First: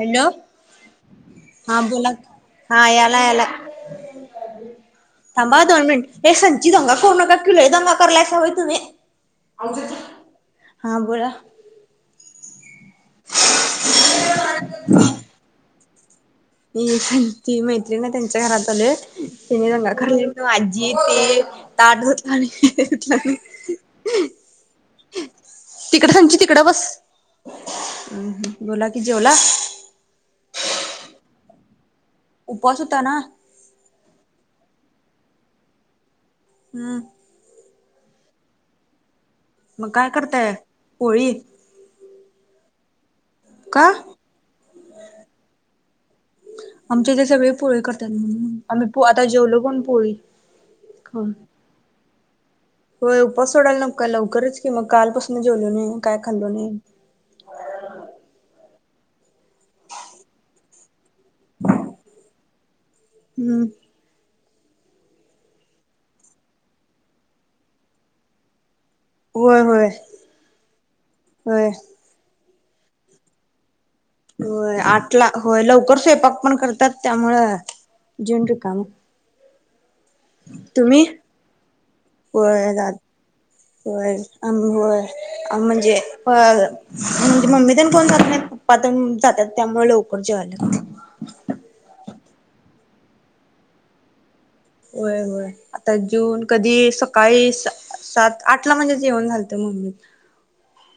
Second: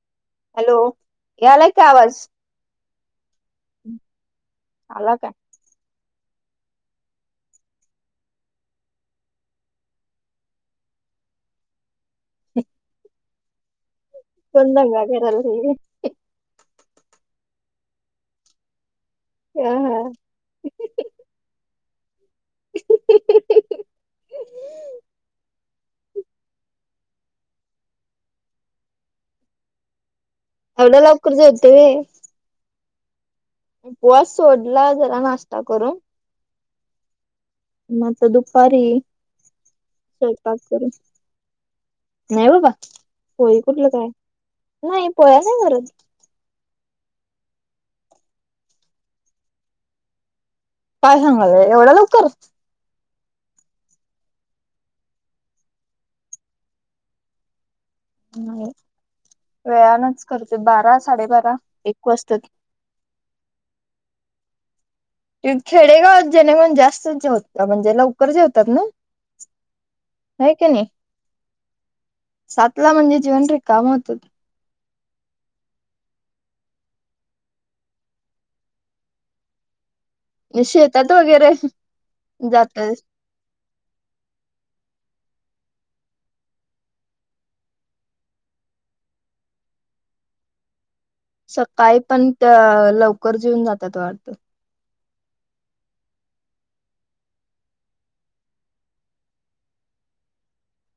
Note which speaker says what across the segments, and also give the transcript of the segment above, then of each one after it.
Speaker 1: Hello
Speaker 2: hello, यालाय
Speaker 1: हा
Speaker 2: काय
Speaker 1: बोला
Speaker 2: आवाज?
Speaker 1: हा, यालाय यालाय.
Speaker 2: आला काय?
Speaker 1: बा दोन मिनट, ए संची दंगा करू नका की, लय दंगा करायलायसा व्हय तुम्ही. हां बोला
Speaker 2: ह कोण दंगा कराल्यात? [inaudible]
Speaker 1: हे संची मैत्रीण हाय त्यांच्या घरात आलोय त्यानी
Speaker 2: हा
Speaker 1: दंगा
Speaker 2: हा
Speaker 1: कराल्यात. आजी ते ताट धुतलो नाही [inaudible] तिकड संची तिकडं बस, हं बोला कि जेवला?
Speaker 2: एवढया लवकर जेवतोय व्हय
Speaker 1: उपवास हूता ना
Speaker 2: उपवास सोडला, जरा नाश्ता करून
Speaker 1: हम्म
Speaker 2: म आता दुपारी,
Speaker 1: मग काय करताय
Speaker 2: स्वयंपाक करू
Speaker 1: पोळी
Speaker 2: नाही बाबा, पोळी कुठलं
Speaker 1: का
Speaker 2: काय, नाही पोळ्या नाही करत.
Speaker 1: आमच्या इथ सगळे पोळी करत्यात, आम्ही पो आता जेवलो पण पोळी.
Speaker 2: काय
Speaker 1: खाऊन
Speaker 2: सांगालाय एवढ्या लवकर.
Speaker 1: होय उपास सोडायला नको काय लवकरच की, मग कालपासून जेवलो नाही काय खाल्लो नाही.
Speaker 2: नाही, वेळानच करतोय बारा, साडेबारा, एक वाजतात.
Speaker 1: हम्म
Speaker 2: खेडेगावात जेणे म्हण जास्त जेवतात, म्हणजे लवकर जेवतात न?
Speaker 1: व्हय व्हय, व्हय
Speaker 2: सातला म्हणजे जेवून रेिकाम होतात.
Speaker 1: व्हय, आठला होय लवकर स्वयंपाक पण करतात त्यामुळ जेवून रीकाम.
Speaker 2: मी शेतात वगैरे जातोय
Speaker 1: व्हय आम व्हय आम म्हणजे अ म्हणजे मम्मी तेन कोण जात नाही, पप्पा तेन जात्यात त्यामुळ लवकर जेवायला लागतय.
Speaker 2: सकाळी पण लवकर जेऊन जातात वाटत.
Speaker 1: व्हय व्हय आता जेऊन कधी सकाळीच सात आठ ला म्हणजे जेवण झालतं.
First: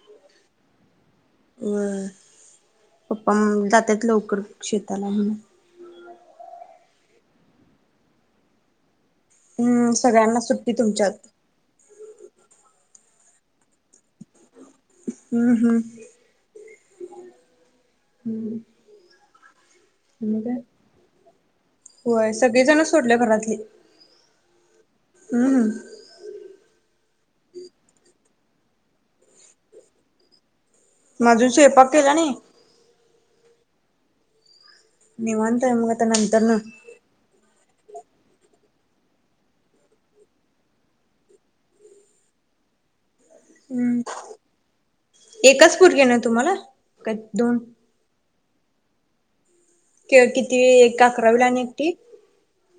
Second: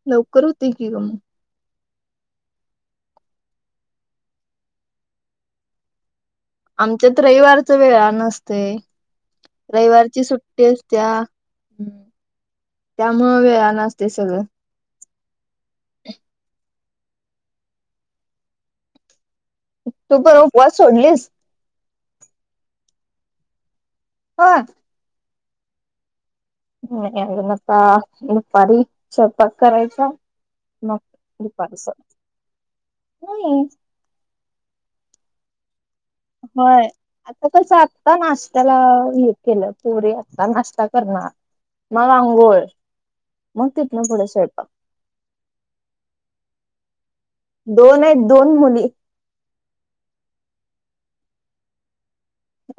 Speaker 2: लवकर होतय की ग.
Speaker 1: व्हय, पप्पा जात्यात लवकर शेताला.
Speaker 2: आमच्यात रविवारचा वेळान असतय.
Speaker 1: हम्म
Speaker 2: रविवारची
Speaker 1: सगळ्यांना
Speaker 2: सुट्टी असत्या.
Speaker 1: तुमच्यात
Speaker 2: त्यामुळ वेळान असतय सगळ.
Speaker 1: हं, हं.
Speaker 2: तू पण उपवास सोडलीस.
Speaker 1: होय सगळेजण सोडल घरातली.
Speaker 2: होय.
Speaker 1: हम्म.
Speaker 2: नाही अजुन, आता दुपारी स्वयंपाक करायचा.
Speaker 1: मग अजून स्वयंपाक केला नाही.
Speaker 2: नाही.
Speaker 1: निवांत आहे मग. आता नंतर न
Speaker 2: होय. आता कसं आत्ता नाश्त्याला हे केलं. पोरी आत्ता नाश्ता करणार. मग आंघोळ, मग
Speaker 1: हम्म
Speaker 2: तिथन पुढ स्वयंपाक.
Speaker 1: एकच पोरगी ना तुम्हाला, की दोन.
Speaker 2: दोन आहेत दोन मुली.
Speaker 1: किती एक अकरावी ला आणि एकटी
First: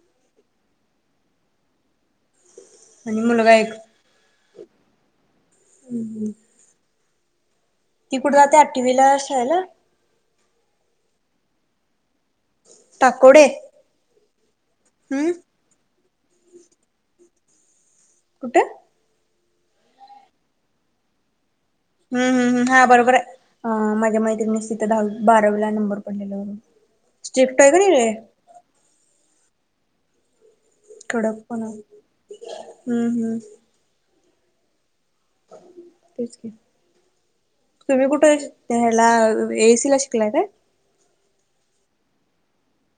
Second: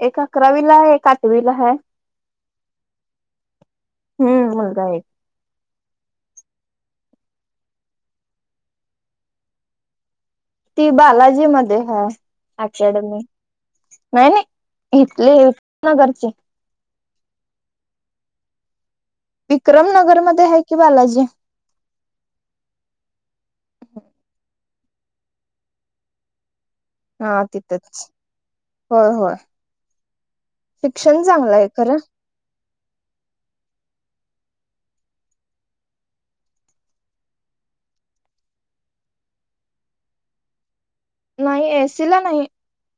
Speaker 2: एक अकरावीला, एक आठवीला हाय.
Speaker 1: आणि मुलगा एक.
Speaker 2: हम्म मुलगा एक
Speaker 1: हं. ती कुठ जात्या आठवीला शाळेला.
Speaker 2: ती बालाजी मध्ये हाय, अकॅडमी
Speaker 1: टाकोडे
Speaker 2: नाही नाही
Speaker 1: हम्म
Speaker 2: इथल्या इथ. नगरचे.
Speaker 1: कुठे.
Speaker 2: विक्रमनगर मध्ये आहे की बालाजी.
Speaker 1: हम्म हम्म हा बरोबर आहे. माझ्या मैत्रिणीच तिथं दहावी, बारावीला नंबर पडलेला.
Speaker 2: हा
Speaker 1: स्ट्रिक्ट आहे का नाही
Speaker 2: तिथेच
Speaker 1: रे
Speaker 2: होय होय. शिक्षण
Speaker 1: कडक
Speaker 2: चांगलं
Speaker 1: पण
Speaker 2: आहे
Speaker 1: हाय.
Speaker 2: खरं
Speaker 1: हं, हं. तेच की. तुम्ही कुठ, त्या ह्याला एएससी ला शिकलाय काय.
Speaker 2: नाही एएससिला नाही,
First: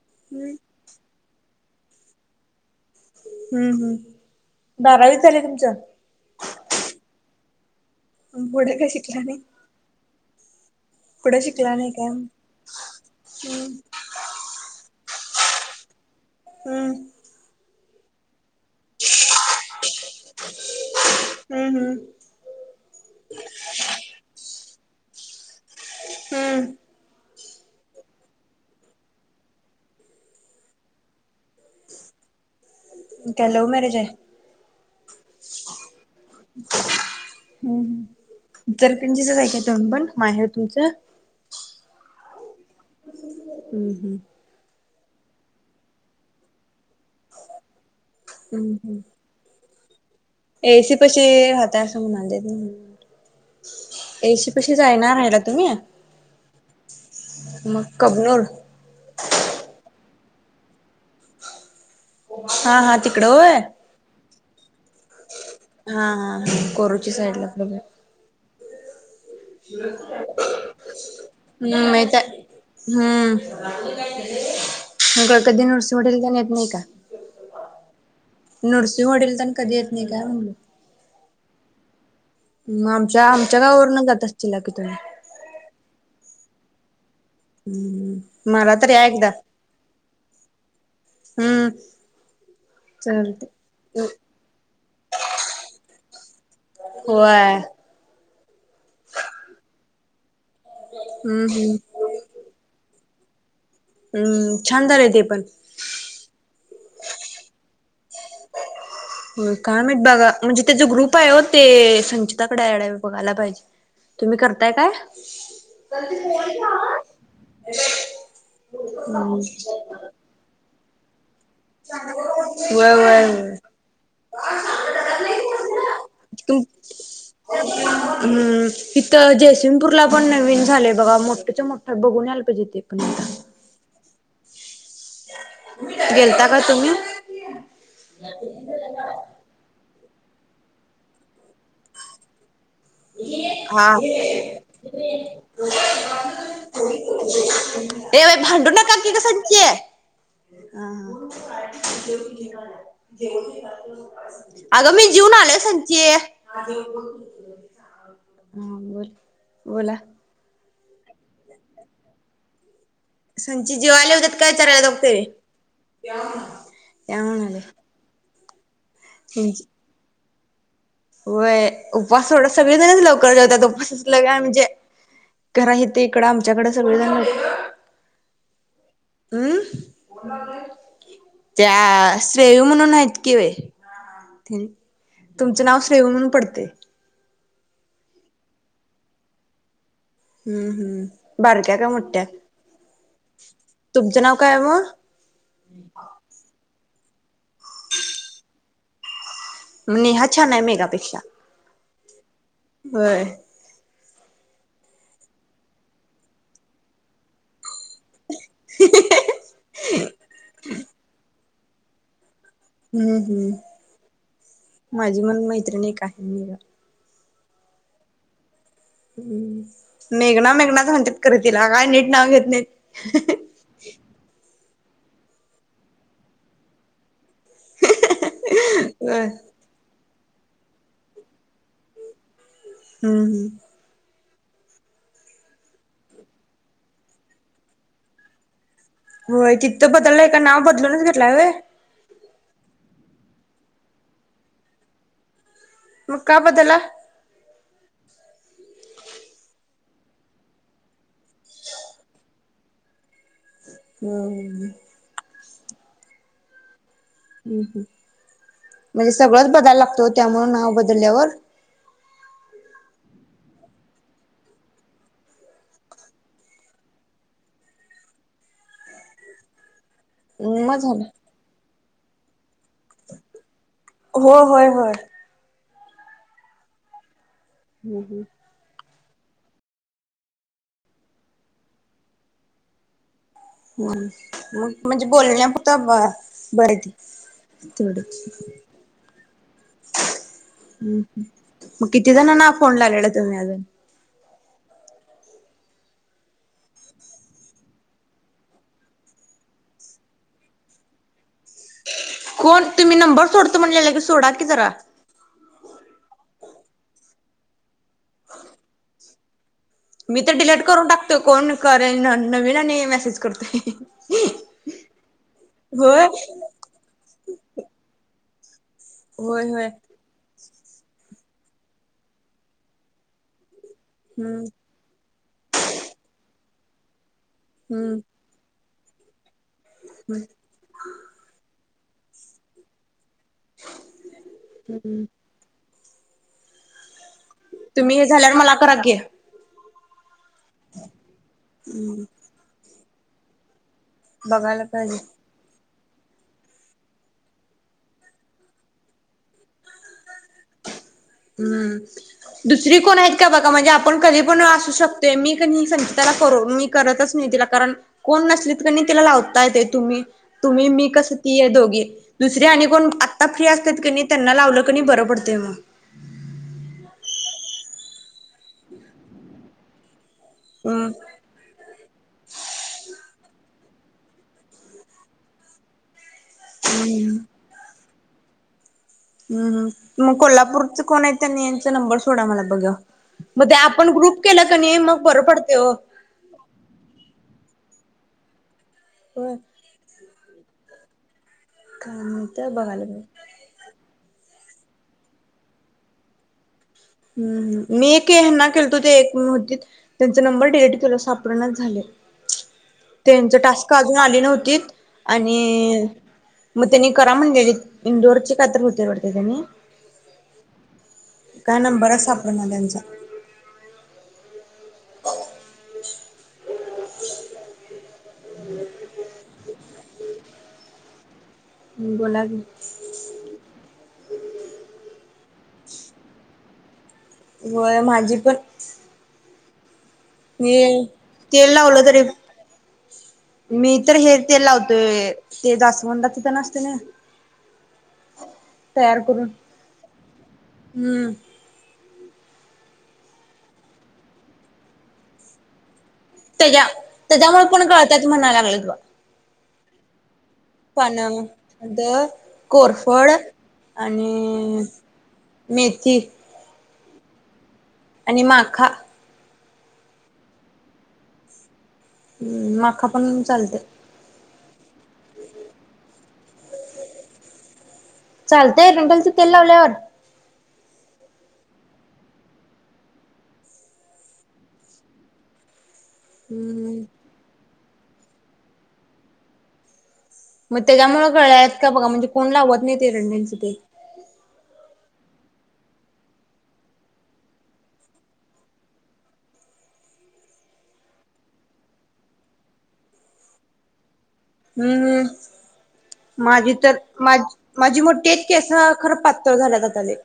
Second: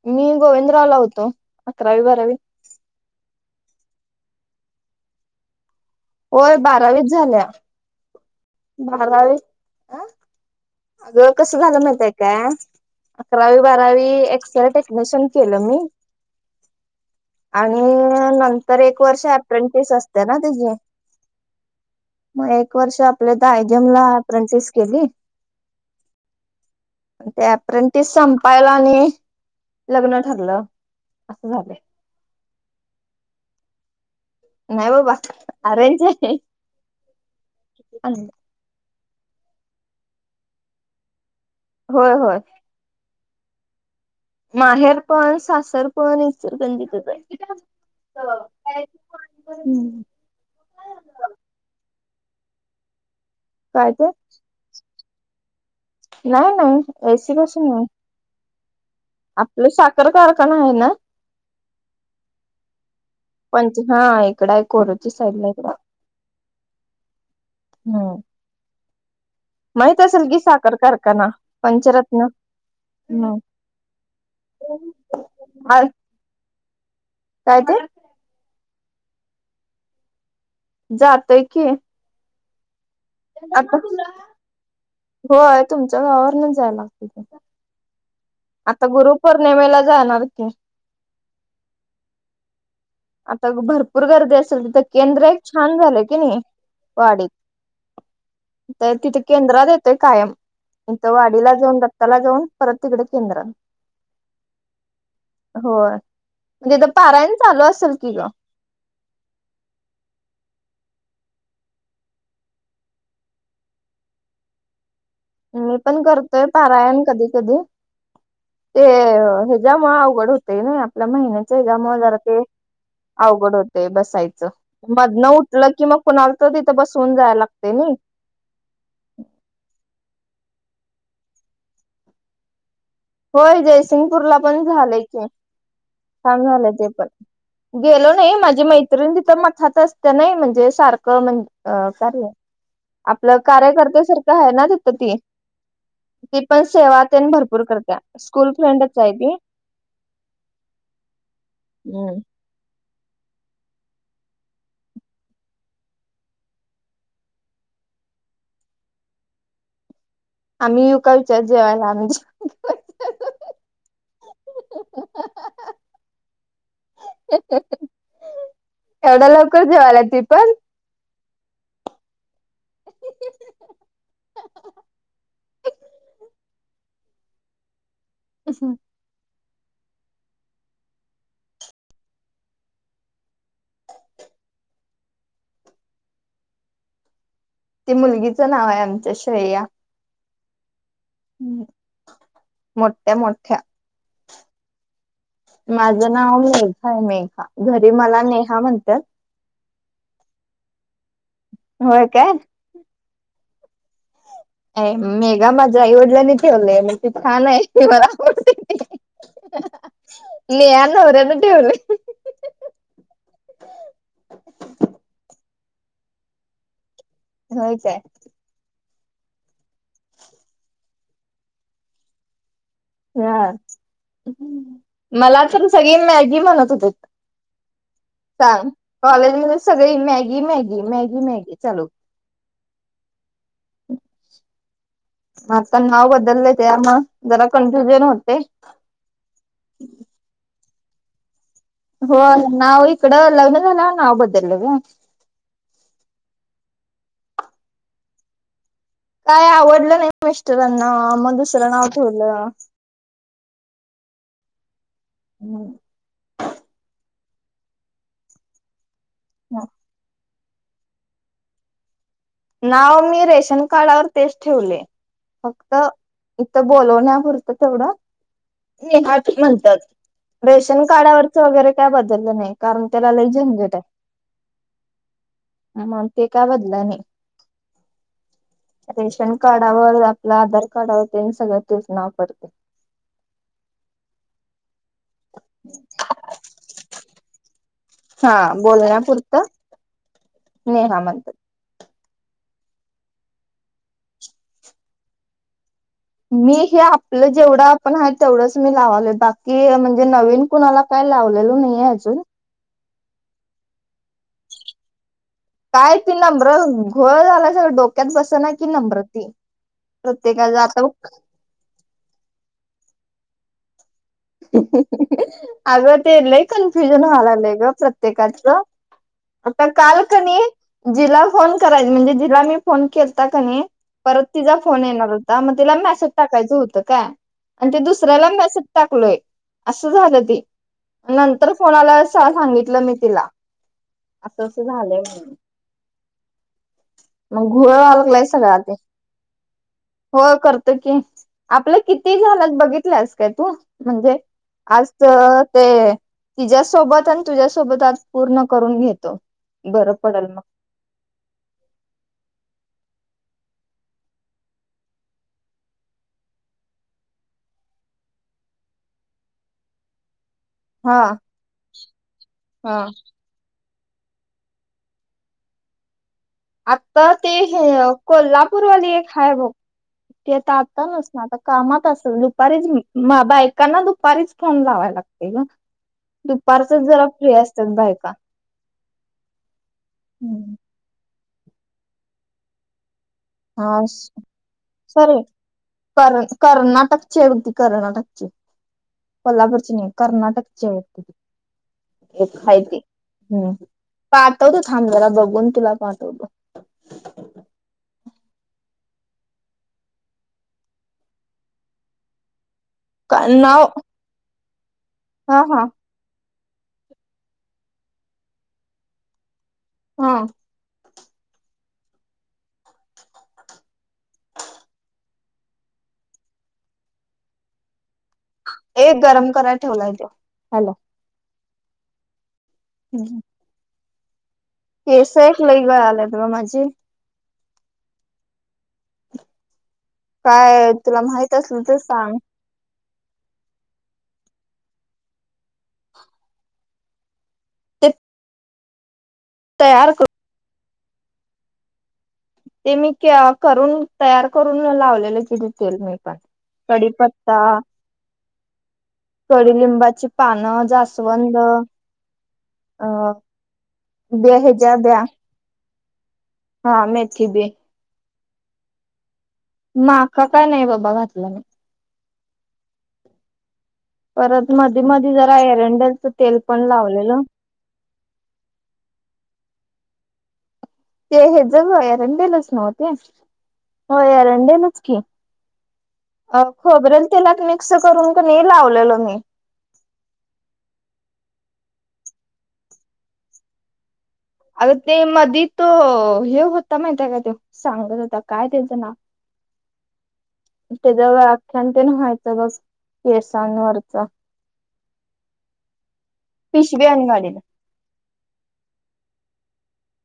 Speaker 2: मी
Speaker 1: हम्म
Speaker 2: गोविंदरावला होतो अकरावी, बारावी.
Speaker 1: हम्म, हम्म बारावी झाल्या तुमची.
Speaker 2: होय बारावीच झाल्या.
Speaker 1: पुढे काय शिकला
Speaker 2: बारावी
Speaker 1: नाही
Speaker 2: अगं
Speaker 1: पुढे
Speaker 2: कस
Speaker 1: शिकला
Speaker 2: झाल
Speaker 1: नाही
Speaker 2: माहिताय काय,
Speaker 1: हम्म
Speaker 2: अकरावी बारावी त्याला टेक्निशियन केलं मी.
Speaker 1: हम्म.
Speaker 2: आणि नंतर एक वर्ष अप्रेंटिस असते ना त्याची.
Speaker 1: हम्म
Speaker 2: मग एक वर्ष आपल्या इथ आयजीएम ला अप्रेंटिस केली.
Speaker 1: हम्म.
Speaker 2: ते अप्रेंटिस संपायला आणि लग्न ठरलं, असं झाल.
Speaker 1: काय लव मॅरेज आहे.
Speaker 2: नाही बाबा. अरेंज आहे.
Speaker 1: इचलकरंजीत हाय का तुम्ही पण? माहेर तुमचं.
Speaker 2: होय होय.
Speaker 1: हम्म हम्म.
Speaker 2: माहेर पण सासर पण इचलकरंजीत आहे.
Speaker 1: हम् हम्.
Speaker 2: हम्म‌.
Speaker 1: एसी पशी राहाता असं म्हणाले त.
Speaker 2: काय ते?
Speaker 1: एशी पशीच हाय ना राहायला तुम्ही?
Speaker 2: नाही नाही एसी पाशी नाही.
Speaker 1: कब्नूर.
Speaker 2: आपलं साखर कारखाना आहे ना.
Speaker 1: हा हा तिकडो होय.
Speaker 2: पंच हा इकड आहे कोरची साईड ला.
Speaker 1: हा हा कोरुची साईड ला.
Speaker 2: हम्म. माहित असेल की साखर कारखाना
Speaker 1: हम्. माहित
Speaker 2: पंचरत्न
Speaker 1: हाय. हम्म. म काय कधी नरसिंहवाडीला तेन येत नाही का?
Speaker 2: काय ते?
Speaker 1: नृसिंहवाडी तेण कधी येत नाही काय म्हणलं.
Speaker 2: जातय की.
Speaker 1: मग आमच्या आमच्या
Speaker 2: आता
Speaker 1: गावावरनच जात असतील ला की तुम्ही?
Speaker 2: होय. तुमचं गावावरण जायला लागत.
Speaker 1: [unintelligible]
Speaker 2: आता
Speaker 1: तर या एकदा
Speaker 2: गुरुपौर्णिमेला जाणार की.
Speaker 1: हम्म. चालतंय
Speaker 2: आता भरपूर गर्दी असेल तिथ केंद्र एक छान झालंय की नाही. वाडीत
Speaker 1: होय.
Speaker 2: तर तिथे केंद्रात येतोय कायम. तिथे थ
Speaker 1: हम्म
Speaker 2: वाडीला
Speaker 1: हम्म.
Speaker 2: जाऊन दत्ताला जाऊन परत तिकडे केंद्रात.
Speaker 1: हम्म. छान झालंय ते पण.
Speaker 2: होय. म्हणजेथ पारायन चालू असेल की ग.
Speaker 1: होय काय मा बघा म्हणजे तेच ग्रुप आहे हो ते संचिताकडेडवे बघायला पाहिजे. तुम्ही करताय काय?
Speaker 2: मी पण करतोय पारायण कधी कधी. ते हच्यामुळ अवघड ते नाही आपल्या महिन्याच्या हिज्यामुळ ते
Speaker 1: व्हय व्हय
Speaker 2: अवघड
Speaker 1: व्हय.
Speaker 2: होते बसायचं. मध न उठलं कि मग कुणाला तर‌ तिथं बसवून जायला लागते नाही.
Speaker 1: हम्. इथं जयसिंगपूरला पण नवीन झालेय बघा मोठच्या मोठ हाय बघून यायला पाहिजे ते पण.
Speaker 2: होय. जयसिंगपूरला पण झालंय क छान
Speaker 1: गेलता का
Speaker 2: झालंय ते
Speaker 1: तुम्ही
Speaker 2: पण. गेलो नाही माझी मैत्रिणी तिथं मथाात असते नाही म्हणजे सारखं म्हण अ का आपलं
Speaker 1: हा
Speaker 2: कार्यकर्ते्यासारखं आहे ना तिथ ती. ती पण सेवा ते भरपूर करते.
Speaker 1: ए बाई भांडू न का की सनची.
Speaker 2: हम्म
Speaker 1: अगं मी जीऊन आलो संचे. हा बोल बोला.
Speaker 2: आम्ही युका विच्यार जेवायला आमही.
Speaker 1: संची जेवायला येवू देत काय विचारायलात बघ ते? या म्हणाले.
Speaker 2: एवढ्या लवकर जेवाल्या ती पण.
Speaker 1: वय, उपवास सोडा सगळेजणच लवकर जेवतात उपवासाच ल म्हणजे. कारण हिथं इकडे आमच्याकडं सगळे जण मधे
Speaker 2: अं
Speaker 1: हम्म,, त्या श्रेयू म्हणून आहेत कि बाई. तुमचं नाव श्रेयू म्हणून पडतय.
Speaker 2: ते मुलगीचं नाव आय आमच्या श्रेया.
Speaker 1: हम्म हम्म, बारक्या काय मोठ्या,,
Speaker 2: मोठ्या मोठ्या
Speaker 1: तुमचं नाव कायय मग?
Speaker 2: माझं नाव मेघा आहे मेघा, घरी मला नेहा म्हणत्यात.
Speaker 1: नेहा छान आहे मेघा पेक्षा.
Speaker 2: होय काय?
Speaker 1: होय.
Speaker 2: अ मेघा माझ्या आईवडिलांनी ठेवलंय, म ते छान आहे, ते मला आवडतं. नेहा नवर्यानं ठेवलय.
Speaker 1: हम्म हम्म,, माझी मण मैत्रिणी एक आहे नेहा.
Speaker 2: होय काय.
Speaker 1: हम्म, मेघना मेघनाच म्हणत्यात खरं तिला, काय नीट नाव घेत नाहीत.
Speaker 2: हा, मला पण सगळी मॅगी म्हणत होते. सांग,
Speaker 1: होय
Speaker 2: कॉलेज मध्ये सगळी मॅगी मॅगी मॅगी मॅगी चालू.
Speaker 1: हम्म हम्म.
Speaker 2: आता नाव बदललय त्यामुळं,,, जरा कन्फ्युजन होतय.
Speaker 1: होय तिथं बदललंय, का नाव बदलूनच घेतलाय व्हय.
Speaker 2: हो नाव इकडं, लग्न झाल्यावर नाव बदलल गं.
Speaker 1: मग का बदलला?
Speaker 2: काय आवडलं नाही मिस्टरांना मग दुसरं नाव ठेवलं.
Speaker 1: हम्म.
Speaker 2: हम्. [inaudible]
Speaker 1: हम्म हं,, म्हणजे सगळंच बदायला लागतं ओ त्यामुळं नाव बदलल्यावर.
Speaker 2: नाव मी रेशन कार्डावर तेच ठेवलय. फक्त, इथं बोलवण्यापुरतं तेवढं. नेहाच म्हणत्यात.
Speaker 1: मग
Speaker 2: रेशन
Speaker 1: झालं
Speaker 2: कार्डावरच वगैरे काय बदललं नाही,, कारण त्याला लई झंजट आय.
Speaker 1: हो होय होय.
Speaker 2: मग ते काय बदलाय नाय.
Speaker 1: हम्म हम्म.
Speaker 2: रेशन कार्डावर आपलं आधार कार्डवर तेन सगळं तेच नाव पडतय.
Speaker 1: हम्म, मग म्हणजे बोलण्या पुरतं बर त थडी
Speaker 2: हा, बोलण्या पुरतं
Speaker 1: हम्म, मग किती जणांना फोन लावलेला तुम्ही अजून.?
Speaker 2: मी हे आपलं जेवढं आपण आहे, तेवढंच मी लावालोय, बाकी म्हणजे नवीन कुणाला काय लावलेलो नाहीेये अजून.
Speaker 1: कोण, तुम्ही नंबर सोडतो म्हणलेलं की सोडा की जरा.
Speaker 2: काय ती नंबरं घोळ झालाय स डोक्यात बसना कि नंबरं ती.
Speaker 1: मी तरं
Speaker 2: प्रत्येकाच
Speaker 1: डिलेट करूंन
Speaker 2: आता
Speaker 1: टाकतोय कोणं करे नवीन आणि मेसेज करतोय
Speaker 2: हं हं हं अगं
Speaker 1: होय
Speaker 2: ते लंय ही कन्फ्युंजन झालं व्हायलंय गं प्रत्येकाचं
Speaker 1: होय होय
Speaker 2: आंता कांल कनी जिलां मी फोन करायचां म्हणजे जिलां केतां कनी परंत
Speaker 1: हम्म
Speaker 2: तिचां फोन येणारं होतां मगं तिलां मेसेज टाकायचं होतं कायं आणि ते
Speaker 1: हम्म
Speaker 2: दुसऱ्यांला मेसेज टाकलोय असं झालं ती नंतर फोन आंला मगं सांगितलं मी तिलां असं असं झालंय
Speaker 1: हम्म.
Speaker 2: म्हंणे मंग घोळं
Speaker 1: तुम्ही हे
Speaker 2: अलगंलायं
Speaker 1: झाल्यावर
Speaker 2: संग
Speaker 1: मला
Speaker 2: आं ते
Speaker 1: करा की
Speaker 2: हो करतं की आपलं किती झालं बघितलंस कायं तूं म्हणजे
Speaker 1: बघायला पाहिजे
Speaker 2: आजचं ते तिझ्यांसोबतं आणि तुझ्यांसोबतं आंज पूर्ण करूंन घेतो बरं पडेल मंग
Speaker 1: हम्मं दुसरी कोणं आहेतं कां बांघ म्हणजे आपणं कधीं पणं अंसू शकतोय मी पणं संगीताला करूंन मी करतंच नाहीं तिलां कारणं कोणं नसली की तिलां लावतां येते तुम्हीं तुंम्ही मी
Speaker 2: हा
Speaker 1: कसं तीयं दोघी दुसरे आणि
Speaker 2: हा
Speaker 1: कोणं आंता फ्री असतेात की त्यांना लावलं कणी बरं पडतंय मंग
Speaker 2: आंता ते हे कोल्हापूरवाली एक हांय बघं ते आं आंता
Speaker 1: हम्म
Speaker 2: नसं नां आंता कामांत असेल दुपारीचं बां बायकांना दुपारीचं फोन लांवा लागते गं दुपारचं चं जरां
Speaker 1: हम्म.
Speaker 2: फ्री असतांत बायकां
Speaker 1: हम्मं मंग कोल्हापूरचं कोणं आहे त्यांनी यांचा नंबर सोडां मलां बघां मंग ते
Speaker 2: हा
Speaker 1: आपणं ग्रुंप केलां की नाहीं मंग बरं
Speaker 2: सॉरी
Speaker 1: पडते आं हो
Speaker 2: कर कर्नाटकची एगंती कर्नाटक ची कोल्हापूरची नाहीं कर्नाटकचे आहे ते
Speaker 1: काय माहित
Speaker 2: हेचं आहे ते
Speaker 1: बघायला
Speaker 2: हम्मं पाहतो तरं पाठवतं थांब जरां बघूंन तुंला पाठवतं
Speaker 1: हं मी एक यांना केलतो ते एकतं त्यांचा नंबर डिलीट केलां सापडेणाचं झाले
Speaker 2: का
Speaker 1: त्यांच
Speaker 2: नाव
Speaker 1: टास्कं अजूंन आले नव्हती आणि
Speaker 2: हा हा
Speaker 1: मंग त्यांनी करां म्हणलेले इंंदोर चे कांतरं होते वरते त्यांनी
Speaker 2: हां
Speaker 1: कायं नंबर आहे सापडे वाल्यांचा
Speaker 2: एक गरमं करांयला ठेवलायेते हॉलो
Speaker 1: बोलां
Speaker 2: हम्मं केस लई गळांलेत गं माझे
Speaker 1: व्हयं माझी पणं ये
Speaker 2: काय तुला माहित
Speaker 1: तेल
Speaker 2: असलं तर
Speaker 1: लावलं तरी
Speaker 2: सांग
Speaker 1: मी तरं हे तेल लावतोय ते दासवंला तिथं नसते नां
Speaker 2: ते
Speaker 1: तयार करूंन
Speaker 2: तयार करूंन
Speaker 1: हम्मं
Speaker 2: ते मी करूंन तयार करूंन लावलेलं किती तेल मी पणं
Speaker 1: त्यांच्या त्यांच्यामुळे पणं कळंतयाचं म्हंणा लागलं तुं
Speaker 2: कडुलिंबाची पानं
Speaker 1: पानं
Speaker 2: जास्वंद
Speaker 1: द कोरफड
Speaker 2: अं बे हजारो बदयां
Speaker 1: मीरची
Speaker 2: हा मेथी बी.
Speaker 1: आणि माखा
Speaker 2: माख काय नाय बाबा घातला मी.
Speaker 1: हम्म, माखा पण चालतंय.
Speaker 2: परत मधी मधी जरा एरंडेलच तेल पण लावलेलं.
Speaker 1: चालतंय एरंडेलच तेल लावल्यावर?
Speaker 2: ते हेज ग एरंडेलच नाव ते? हो एरंडेलच की. अ
Speaker 1: हम्म
Speaker 2: खोबरेल तेलात मिक्स करून क नी मिक्स करून लावलेलो मी.
Speaker 1: मग त्याज्यामुळं गळल्यात का बघा, म्हणजे कोण लावत नाय एरंडेलच तेल.
Speaker 2: अग ते मधी तो हे होता माहिती हाय काय त्यो सांगत होता काय त्यांचं नाव
Speaker 1: [inaudible]
Speaker 2: तेच व्याख्यान तेन व्हायचं बघ केसांवरचा.
Speaker 1: हम्म, माझी तर
Speaker 2: पिशवी आणि
Speaker 1: माझी
Speaker 2: गाडीला
Speaker 1: माझी मोठी आयत केसं खरं पातळ झाल्यात आता लय.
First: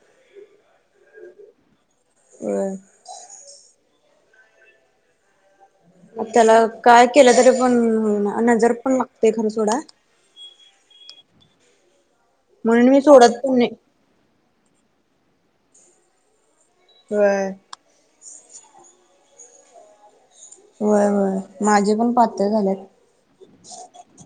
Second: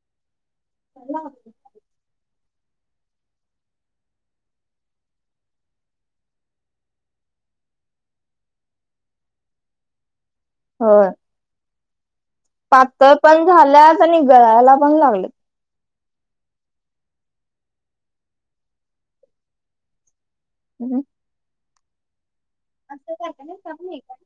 Speaker 2: [unintelligible]
Speaker 1: व्हय. त्याला काय केलं तरी पण नजर पण लागतय खर सोडा.
Speaker 2: होय.
Speaker 1: म्हणून मी
Speaker 2: पातळ
Speaker 1: सोडत
Speaker 2: पण
Speaker 1: नाही.
Speaker 2: झाल्यात आणि गळायला पण लागल्यात.
Speaker 1: व्हय. व्हय
Speaker 2: लागलेत
Speaker 1: व्हय माझी पण पातळ झाल्यात.
Speaker 2: तिथ कारखान्यात काम नाय काय?